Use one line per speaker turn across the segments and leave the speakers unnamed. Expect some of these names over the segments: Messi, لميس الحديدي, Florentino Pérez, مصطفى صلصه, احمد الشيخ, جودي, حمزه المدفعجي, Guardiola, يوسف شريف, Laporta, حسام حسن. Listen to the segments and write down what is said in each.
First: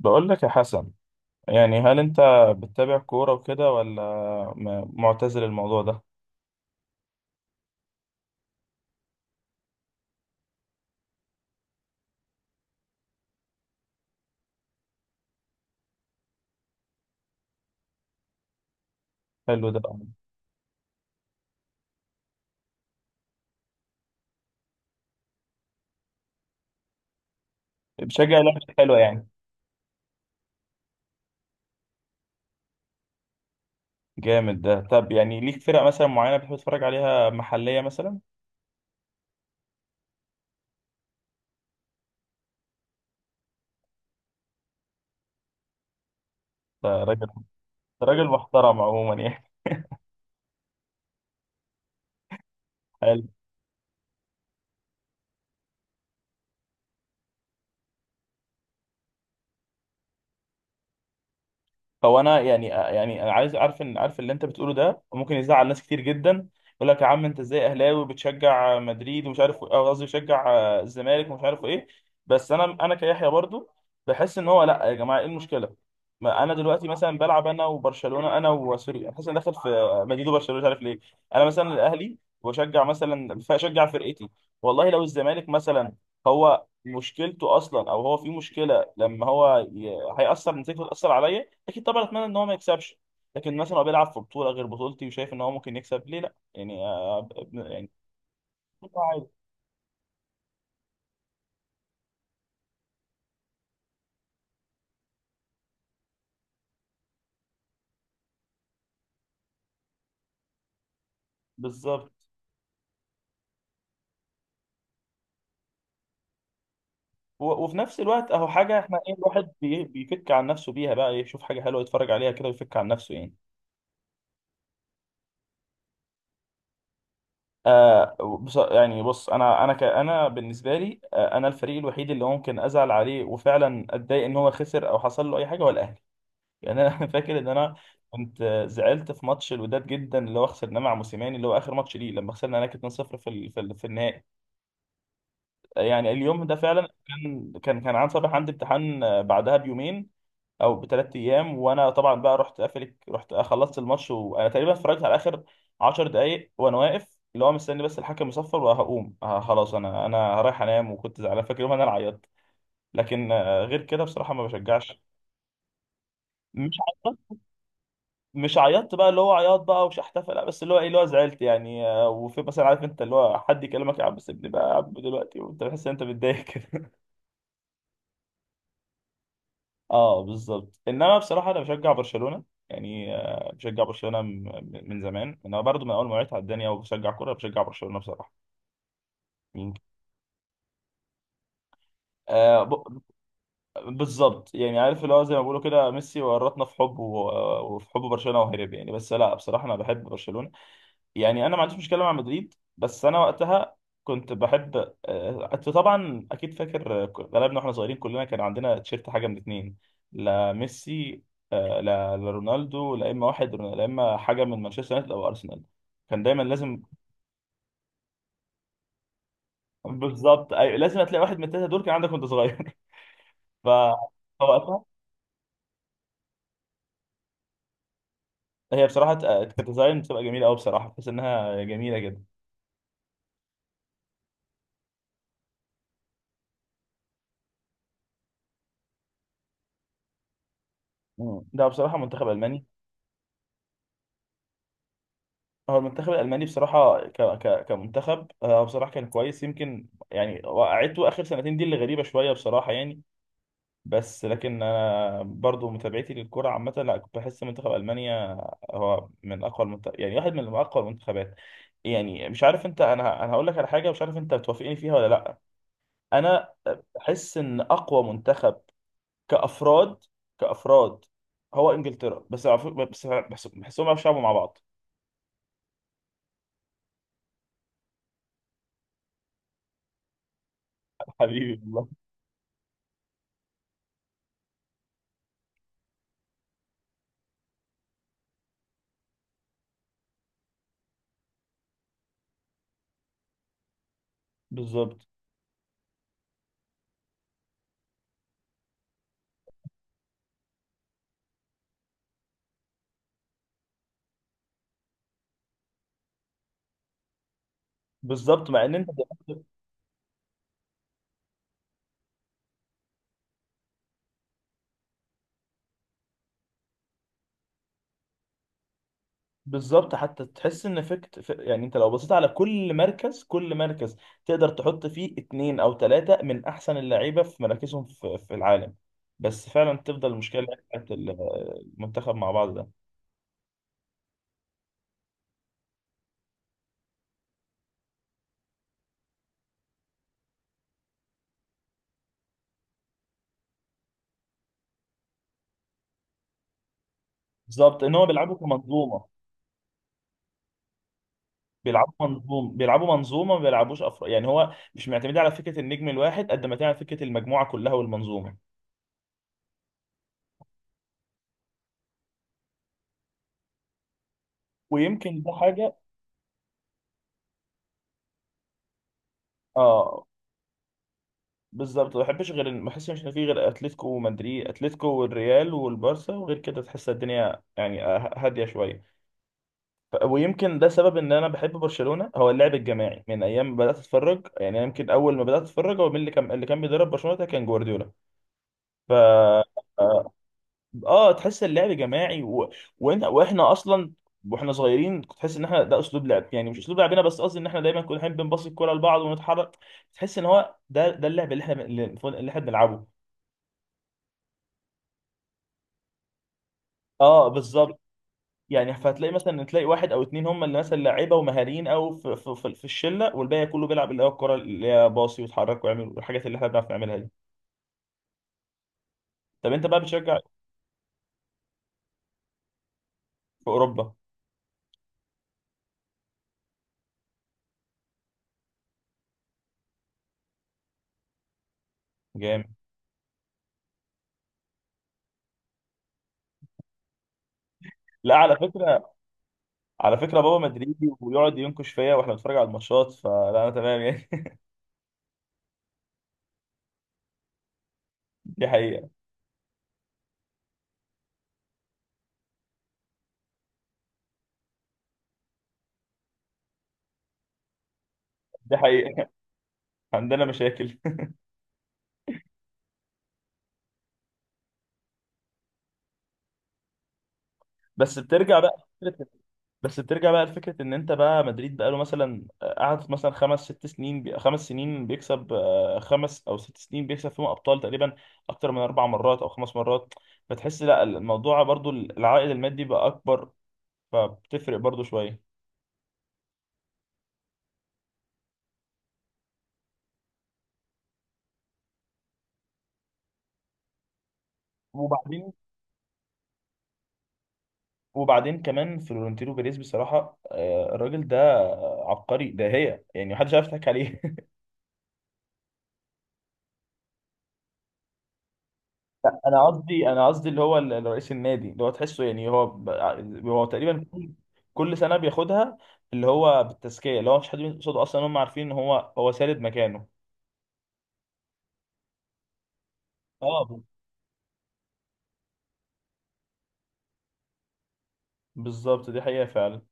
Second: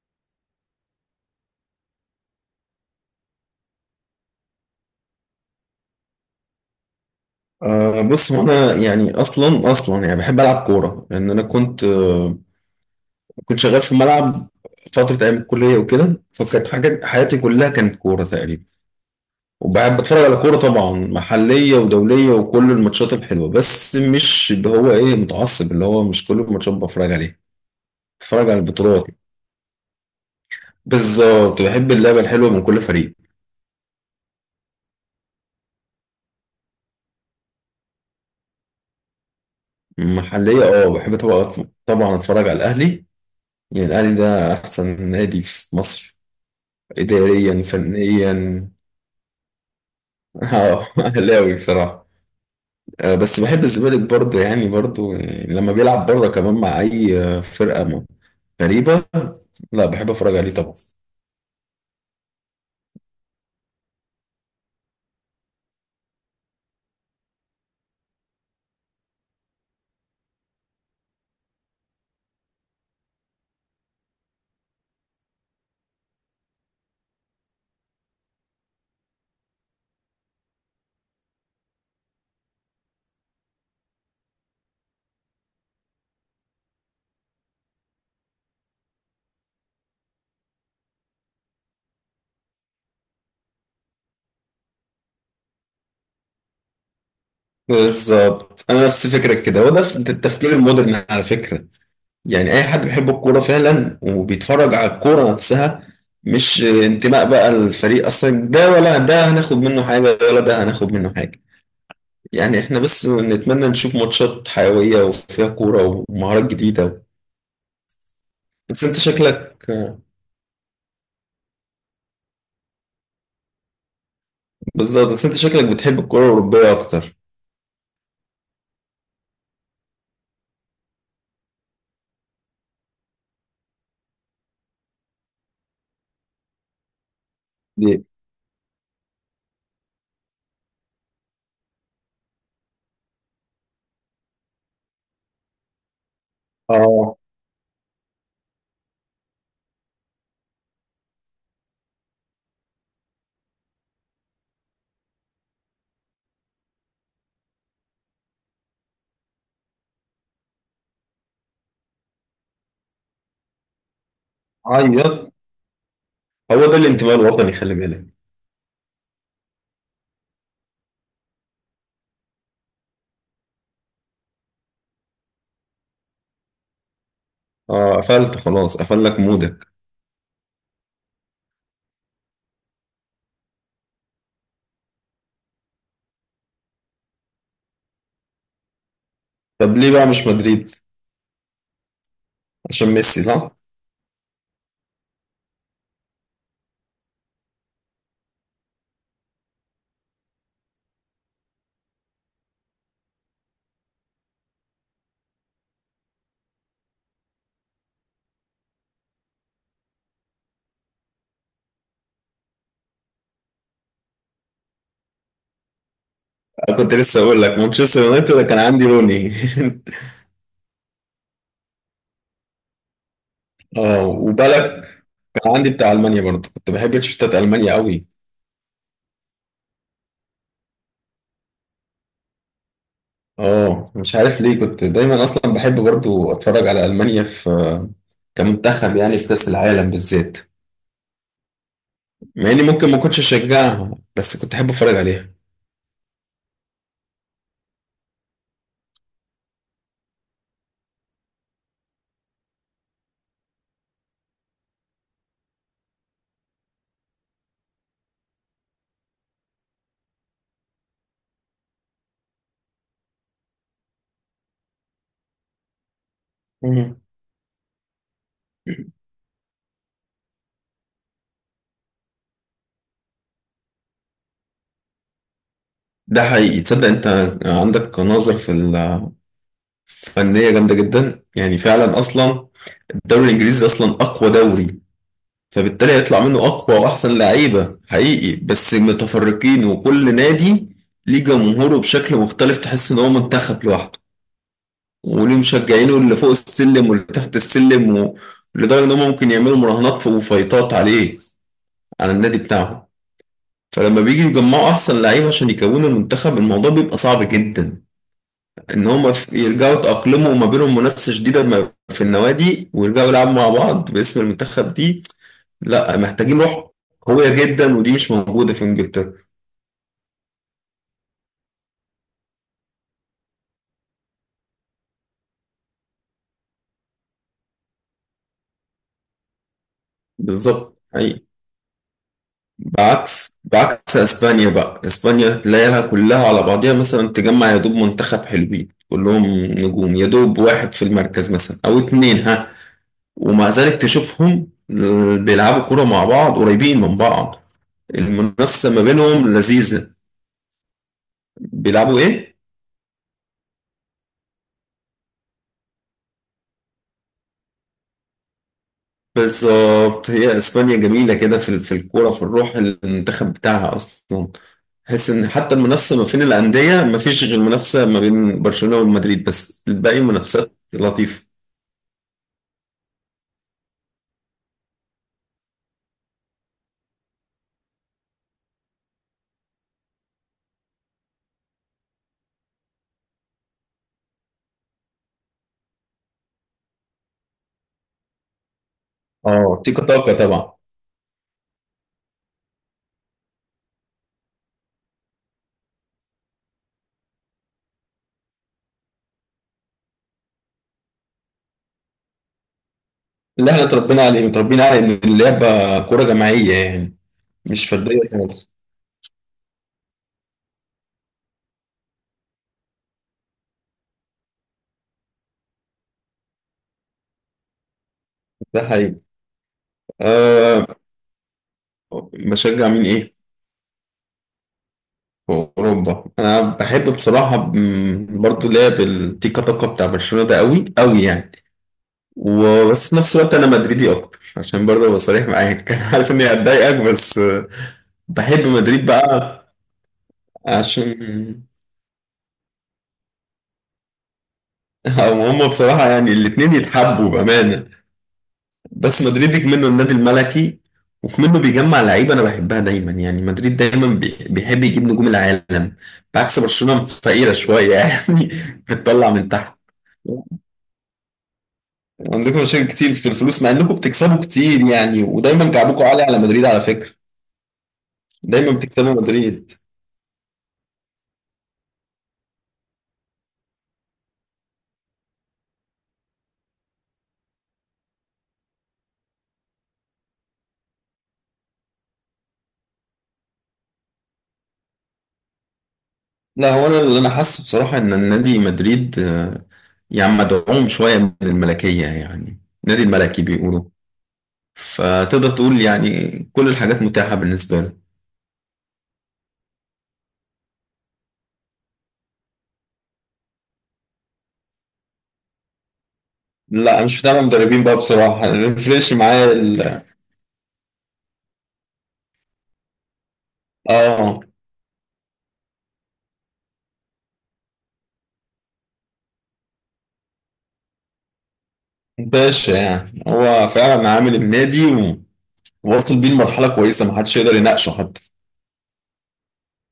بقول لك يا حسن، يعني هل انت بتتابع كورة وكده، ولا معتزل الموضوع ده؟
أه بص، هو انا يعني اصلا يعني بحب العب كوره لان انا كنت كنت شغال في ملعب فتره ايام الكليه وكده، فكانت حاجه حياتي كلها كانت كوره تقريبا.
حلو ده.
وبحب اتفرج على كوره طبعا، محليه ودوليه وكل الماتشات الحلوه، بس مش اللي هو ايه، متعصب اللي هو مش كل الماتشات بتفرج عليها.
بتشجع
بتفرج على
لعبة حلوة
البطولات.
يعني.
بالظبط، بحب اللعبه الحلوه من كل فريق.
جامد ده. طب يعني ليك فرق مثلا معينة بتحب تتفرج عليها، محلية مثلا؟
محليه اه بحب طبعا، طبعا اتفرج على الاهلي، يعني الاهلي ده احسن نادي في مصر،
ده راجل،
اداريا
ده راجل
فنيا.
محترم عموما يعني.
اه اهلاوي بصراحة. بس بحب الزمالك برضه، يعني برضه يعني لما بيلعب بره كمان مع أي غريبة لا بحب أتفرج عليه طبعا.
فهو انا يعني، يعني انا عايز عارف، ان عارف اللي انت بتقوله ده ممكن يزعل ناس كتير جدا. يقول لك يا عم انت ازاي اهلاوي بتشجع مدريد ومش عارف، أو قصدي بتشجع الزمالك ومش عارف ايه. بس انا كيحيى برضو بحس ان هو لا يا جماعه ايه المشكله؟ ما انا دلوقتي مثلا بلعب انا وبرشلونه، انا وسوري، انا حاسس اني داخل في مدريد وبرشلونه مش عارف ليه. انا مثلا الاهلي، واشجع مثلا، فاشجع فرقتي. والله لو الزمالك مثلا هو مشكلته اصلا، او هو في مشكله لما هو هيأثر نتيجته، تأثر عليا اكيد طبعا، اتمنى ان هو ما يكسبش. لكن مثلا هو بيلعب في بطوله غير بطولتي، وشايف ان هو ممكن يكسب، ليه لا؟ يعني يعني
بالظبط أنا نفس
عادي.
فكرك كده، وده التفكير المودرن على فكرة. يعني أي حد بيحب الكورة فعلا وبيتفرج على الكورة نفسها، مش انتماء بقى الفريق أصلا، ده ولا ده هناخد منه حاجة ولا ده هناخد منه حاجة.
بالظبط
يعني احنا بس نتمنى نشوف ماتشات حيوية وفيها كورة ومهارات جديدة.
وفي نفس الوقت اهو حاجه
بس انت
احنا ايه، الواحد
شكلك،
بيفك عن نفسه بيها بقى، يشوف حاجه حلوه يتفرج عليها كده ويفك عن نفسه يعني.
بالظبط بس انت شكلك بتحب الكرة الأوروبية أكتر.
آه بص، يعني بص، انا بالنسبه لي آه، انا الفريق الوحيد اللي ممكن ازعل عليه وفعلا اتضايق ان هو خسر او حصل له اي حاجه هو الاهلي. يعني انا فاكر ان انا
دي
كنت زعلت في ماتش الوداد جدا، اللي هو خسرناه مع موسيماني، اللي هو اخر ماتش ليه، لما خسرنا هناك 2-0 في النهائي. يعني اليوم ده فعلا
اه
كان عن صباح عندي امتحان بعدها بيومين او بثلاث ايام، وانا طبعا بقى رحت قافل، رحت خلصت الماتش وانا تقريبا اتفرجت على اخر 10 دقائق وانا واقف اللي هو مستني بس الحكم يصفر، وهقوم آه خلاص، انا رايح انام. وكنت زعلان، فاكر يوم انا اللي عيطت. لكن غير كده بصراحه ما بشجعش.
عيط. هو
مش
ده الانتماء الوطني، خلي بالك.
مش عيطت بقى اللي هو عياط بقى، ومش هحتفل لا، بس اللي هو ايه اللي هو زعلت يعني وفي مثلا عارف انت اللي هو حد يكلمك، يا عم سيبني بقى يا عم دلوقتي، وانت بتحس ان انت متضايق كده.
اه قفلت خلاص، قفل لك مودك.
اه بالظبط، انما بصراحه انا بشجع برشلونه. يعني بشجع برشلونه من زمان، انا برضو من اول ما وعيت على الدنيا وبشجع كوره، بشجع برشلونه بصراحه. مم.
طب ليه بقى مش مدريد؟
آه
عشان
ب...
ميسي صح؟
بالظبط. يعني عارف اللي هو زي ما بيقولوا كده، ميسي ورطنا في حبه وفي حب برشلونه وهرب يعني. بس لا بصراحه انا بحب برشلونه. يعني انا ما عنديش مشكله مع مدريد، بس انا وقتها كنت بحب. انت طبعا اكيد فاكر، غلبنا واحنا صغيرين كلنا كان عندنا تيشيرت حاجه من اتنين، لا ميسي، لا رونالدو، لا اما حاجه من مانشستر يونايتد او ارسنال، كان دايما
أنا
لازم.
كنت لسه أقول لك مانشستر يونايتد، أنا كان عندي روني
بالظبط أيوة، لازم هتلاقي واحد من الثلاثه دول كان عندك وانت صغير.
اه وبالك
فوقتها
كان عندي بتاع ألمانيا برضه، كنت بحب تيشيرتات ألمانيا قوي.
هي بصراحه كانت ديزاين بتبقى جميله قوي بصراحه، بحس انها جميله جدا.
اه مش عارف ليه، كنت دايما أصلا بحب برضه أتفرج على ألمانيا في كمنتخب، يعني في كأس العالم بالذات.
مم. ده بصراحه منتخب
مع إني
الماني.
ممكن ما كنتش أشجعها، بس كنت أحب أتفرج عليها.
هو المنتخب الألماني بصراحة كمنتخب، بصراحة كان كويس، يمكن يعني وقعته آخر سنتين دي اللي غريبة شوية بصراحة يعني. بس لكن أنا برضو متابعتي للكرة عامة، لا كنت بحس منتخب ألمانيا هو من أقوى المنتخب، يعني واحد من أقوى المنتخبات. يعني مش عارف أنت، أنا هقول لك على حاجة مش عارف أنت بتوافقني فيها ولا لأ. أنا
مم.
بحس إن أقوى منتخب كأفراد، كأفراد، هو إنجلترا، بس بس بحسهم بيعرفوا يلعبوا مع بعض.
ده حقيقي تصدق انت، عندك نظر في الفنية جامدة جدا
حبيبي
يعني
والله.
فعلا. اصلا الدوري الانجليزي اصلا اقوى دوري، فبالتالي هيطلع منه اقوى واحسن لعيبة حقيقي. بس متفرقين وكل نادي ليه جمهوره بشكل مختلف، تحس ان هو منتخب لوحده
بالظبط.
وليه مشجعينه اللي فوق السلم واللي تحت السلم و- لدرجة ان هم ممكن يعملوا مراهنات وفايتات عليه، على النادي بتاعهم. فلما بيجي يجمعوا احسن لعيبة عشان يكونوا المنتخب، الموضوع بيبقى صعب جدا،
بالظبط مع ان
ان
انت
هما في- يرجعوا يتأقلموا، وما بينهم منافسة شديدة ما- في النوادي، ويرجعوا يلعبوا مع بعض باسم المنتخب دي، لا محتاجين روح قوية جدا، ودي مش موجودة في انجلترا.
بالظبط. حتى تحس ان فكت يعني انت لو بصيت على كل مركز، كل مركز تقدر تحط فيه اتنين او تلاتة من احسن اللعيبه في مراكزهم في العالم. بس فعلا تفضل المشكله اللي هي
بالظبط حقيقي.
المنتخب مع بعض ده.
بعكس اسبانيا بقى، اسبانيا تلاقيها كلها على بعضيها، مثلا تجمع يا دوب منتخب حلوين كلهم نجوم، يا دوب واحد في المركز مثلا او اتنين ها. ومع ذلك تشوفهم بيلعبوا كرة مع بعض قريبين من بعض.
بالظبط، ان هو بيلعبوا
المنافسة ما
كمنظومه.
بينهم لذيذة. بيلعبوا ايه؟
بيلعبوا منظومه، ما بيلعبوش افراد يعني، هو مش معتمدين على فكره النجم الواحد قد ما تعمل فكره المجموعه كلها والمنظومه.
بالظبط، هي اسبانيا جميله كده في الكوره في الروح المنتخب بتاعها اصلا. حس
ويمكن
ان
ده
حتى
حاجه.
المنافسه ما بين الانديه ما فيش غير منافسه ما بين برشلونه ومدريد، بس الباقي
اه
منافسات لطيفه.
بالظبط، ما بحبش غير ما بحسش ان في غير اتلتيكو ومدريد، اتلتيكو والريال والبارسا، وغير كده تحس الدنيا يعني هاديه شويه. ويمكن ده سبب ان انا بحب برشلونه، هو اللعب الجماعي من ايام ما بدات اتفرج. يعني أنا يمكن اول ما بدات اتفرج، هو مين اللي كان بيدرب برشلونه ده؟ كان جوارديولا. ف اه
اه تيكا تاكا طبعا.
آه، تحس اللعب جماعي واحنا اصلا واحنا صغيرين، كنت تحس ان احنا ده اسلوب لعب، يعني مش اسلوب لعبنا، بس قصدي ان احنا دايما كنا بنبص الكوره لبعض ونتحرك. تحس ان هو ده اللعب اللي احنا بنلعبه.
اللي احنا اتربينا عليه، متربيين على ان اللعبه كوره جماعيه يعني،
اه
مش
بالظبط.
فرديه خالص.
يعني فتلاقي مثلا، تلاقي واحد او اتنين هم اللي مثلا لعيبه ومهاريين او في الشله، والباقي كله بيلعب اللي هو الكره اللي هي باصي ويتحرك ويعمل الحاجات اللي احنا بنعرف نعملها دي.
ده حقيقي.
طب انت بقى بتشجع
أه بشجع مين ايه،
في اوروبا.
في اوروبا. انا بحب بصراحه برضو لعب التيكا تاكا بتاع برشلونه ده قوي قوي يعني.
جامد.
وبس في نفس الوقت انا مدريدي اكتر، عشان برضه ابقى صريح معاك انا عارف اني هتضايقك بس
لا على
بحب مدريد
فكره،
بقى،
على فكره بابا مدريدي ويقعد
عشان
ينكش فيا واحنا بنتفرج على الماتشات، فلا انا تمام يعني.
هم بصراحة يعني الاتنين يتحبوا بأمانة.
دي حقيقه.
بس مدريد كمنه النادي الملكي، وكمنه بيجمع لعيبة أنا بحبها دايما، يعني مدريد دايما بيحب يجيب نجوم العالم، بعكس برشلونة فقيرة شوية يعني،
دي حقيقه.
بتطلع من تحت.
عندنا مشاكل.
عندكم مشاكل كتير في الفلوس، مع انكم بتكسبوا كتير يعني، ودايما كعبكم عالي على مدريد على فكرة،
بس بترجع
دايما
بقى،
بتكسبوا مدريد.
بس بترجع بقى لفكرة إن أنت بقى مدريد بقى له مثلا، قعد مثلا خمس ست سنين خمس سنين بيكسب، خمس أو ست سنين بيكسب فيهم أبطال تقريبا، أكتر من أربع مرات أو خمس مرات. فتحس لا الموضوع برضو العائد المادي بقى أكبر، فبتفرق برضو شوية.
لا، هو انا اللي انا حاسه بصراحه ان النادي مدريد يعني مدعوم شويه من الملكيه يعني، نادي الملكي بيقولوا، فتقدر
وبعدين،
تقول يعني كل الحاجات متاحه بالنسبه له.
وبعدين كمان فلورنتينو بيريز بصراحة، الراجل ده عبقري، ده هي يعني محدش عارف يضحك عليه.
لا مش بتاع مدربين بقى بصراحه، ريفريش معايا
انا
ال-
قصدي، انا قصدي اللي هو رئيس النادي، اللي هو تحسه يعني هو هو تقريبا كل
اه،
كل سنه بياخدها، اللي هو بالتزكيه، اللي هو مش حد بيمسك قصاده اصلا، هم عارفين ان هو سارد مكانه.
باشا يعني
اه
هو
ب-
فعلا عامل النادي و- ووصل بيه لمرحله كويسه ما حدش يقدر يناقشه حتى.
بالظبط، دي حقيقه فعلا.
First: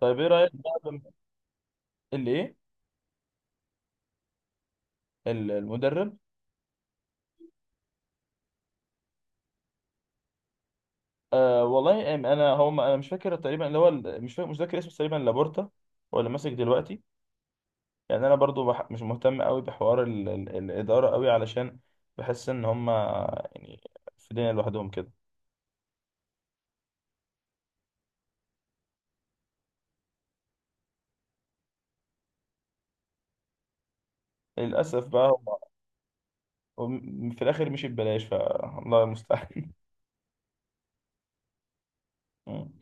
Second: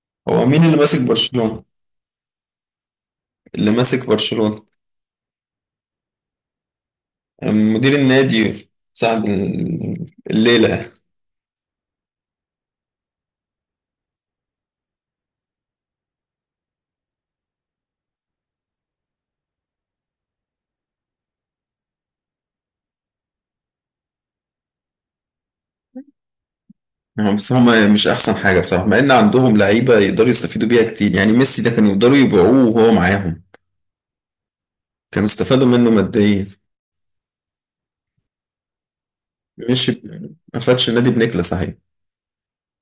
طيب ايه
هو
رايك
مين اللي
بقى
ماسك برشلونه؟
اللي ايه؟
اللي ماسك برشلونه،
المدرب.
مدير النادي صاحب الليله يعني.
انا هو انا مش فاكر تقريبا، اللي هو مش فاكر، مش فاكر اسمه، تقريبا لابورتا هو اللي ماسك دلوقتي. يعني انا برضو مش مهتم قوي بحوار الاداره قوي، علشان بحس ان هم يعني في دنيا لوحدهم كده.
هم- بس هم مش احسن حاجه بصراحه، مع ان عندهم لعيبه يقدروا يستفيدوا بيها كتير، يعني ميسي ده كانوا يقدروا يبيعوه وهو معاهم،
للأسف بقى
كانوا
هو
استفادوا منه ماديا.
في الآخر مشي ببلاش، فالله المستعان.
مش ما فادش النادي بنكله صحيح،
مم.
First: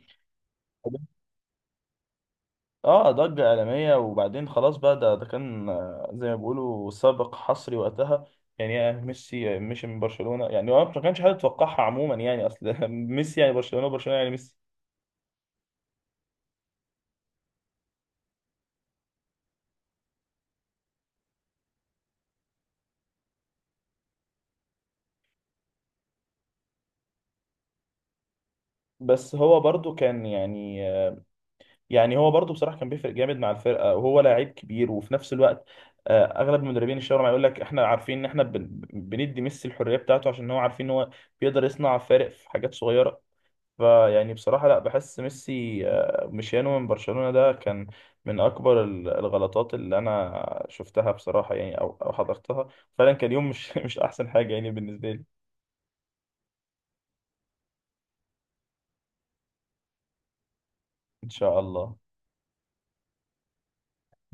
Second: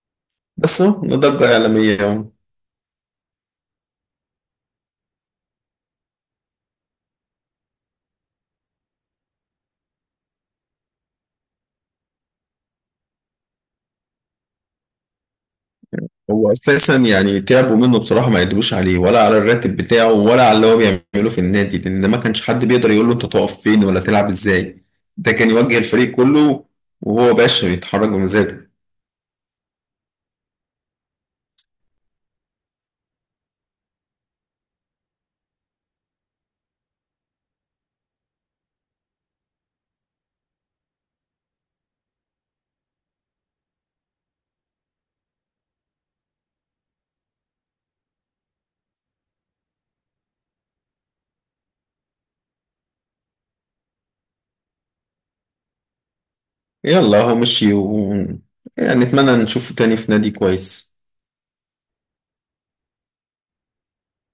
بس هو ده ضجه اعلاميه اهو.
اه ضجة عالمية، وبعدين خلاص بقى، ده كان زي ما بيقولوا سابق حصري وقتها. يعني يا ميسي مشي من برشلونة، يعني هو ما كانش حد يتوقعها عموما، يعني أصل ميسي يعني برشلونة، وبرشلونة يعني ميسي.
هو اساسا يعني تعبوا منه بصراحه، ما قدروش عليه ولا على الراتب بتاعه ولا على اللي هو بيعمله في النادي، لان ما كانش حد بيقدر يقول له انت تقف فين ولا تلعب ازاي، ده كان يوجه الفريق كله، وهو باشا بيتحرك بمزاجه.
بس هو برضو كان يعني، يعني هو برضه بصراحه كان بيفرق جامد مع الفرقه، وهو لعيب كبير، وفي نفس الوقت اغلب المدربين الشاورما معاه، يقول لك احنا عارفين ان احنا بندي ميسي الحريه بتاعته، عشان هو عارفين ان هو بيقدر يصنع فارق في حاجات صغيره. فيعني بصراحه لا، بحس ميسي مشيانه من برشلونه ده كان من اكبر الغلطات اللي انا شفتها بصراحه يعني، او او حضرتها. فعلا كان يوم مش مش احسن حاجه يعني بالنسبه لي.
يلا هو مشي و... يعني نتمنى نشوفه تاني في نادي كويس
ان شاء الله.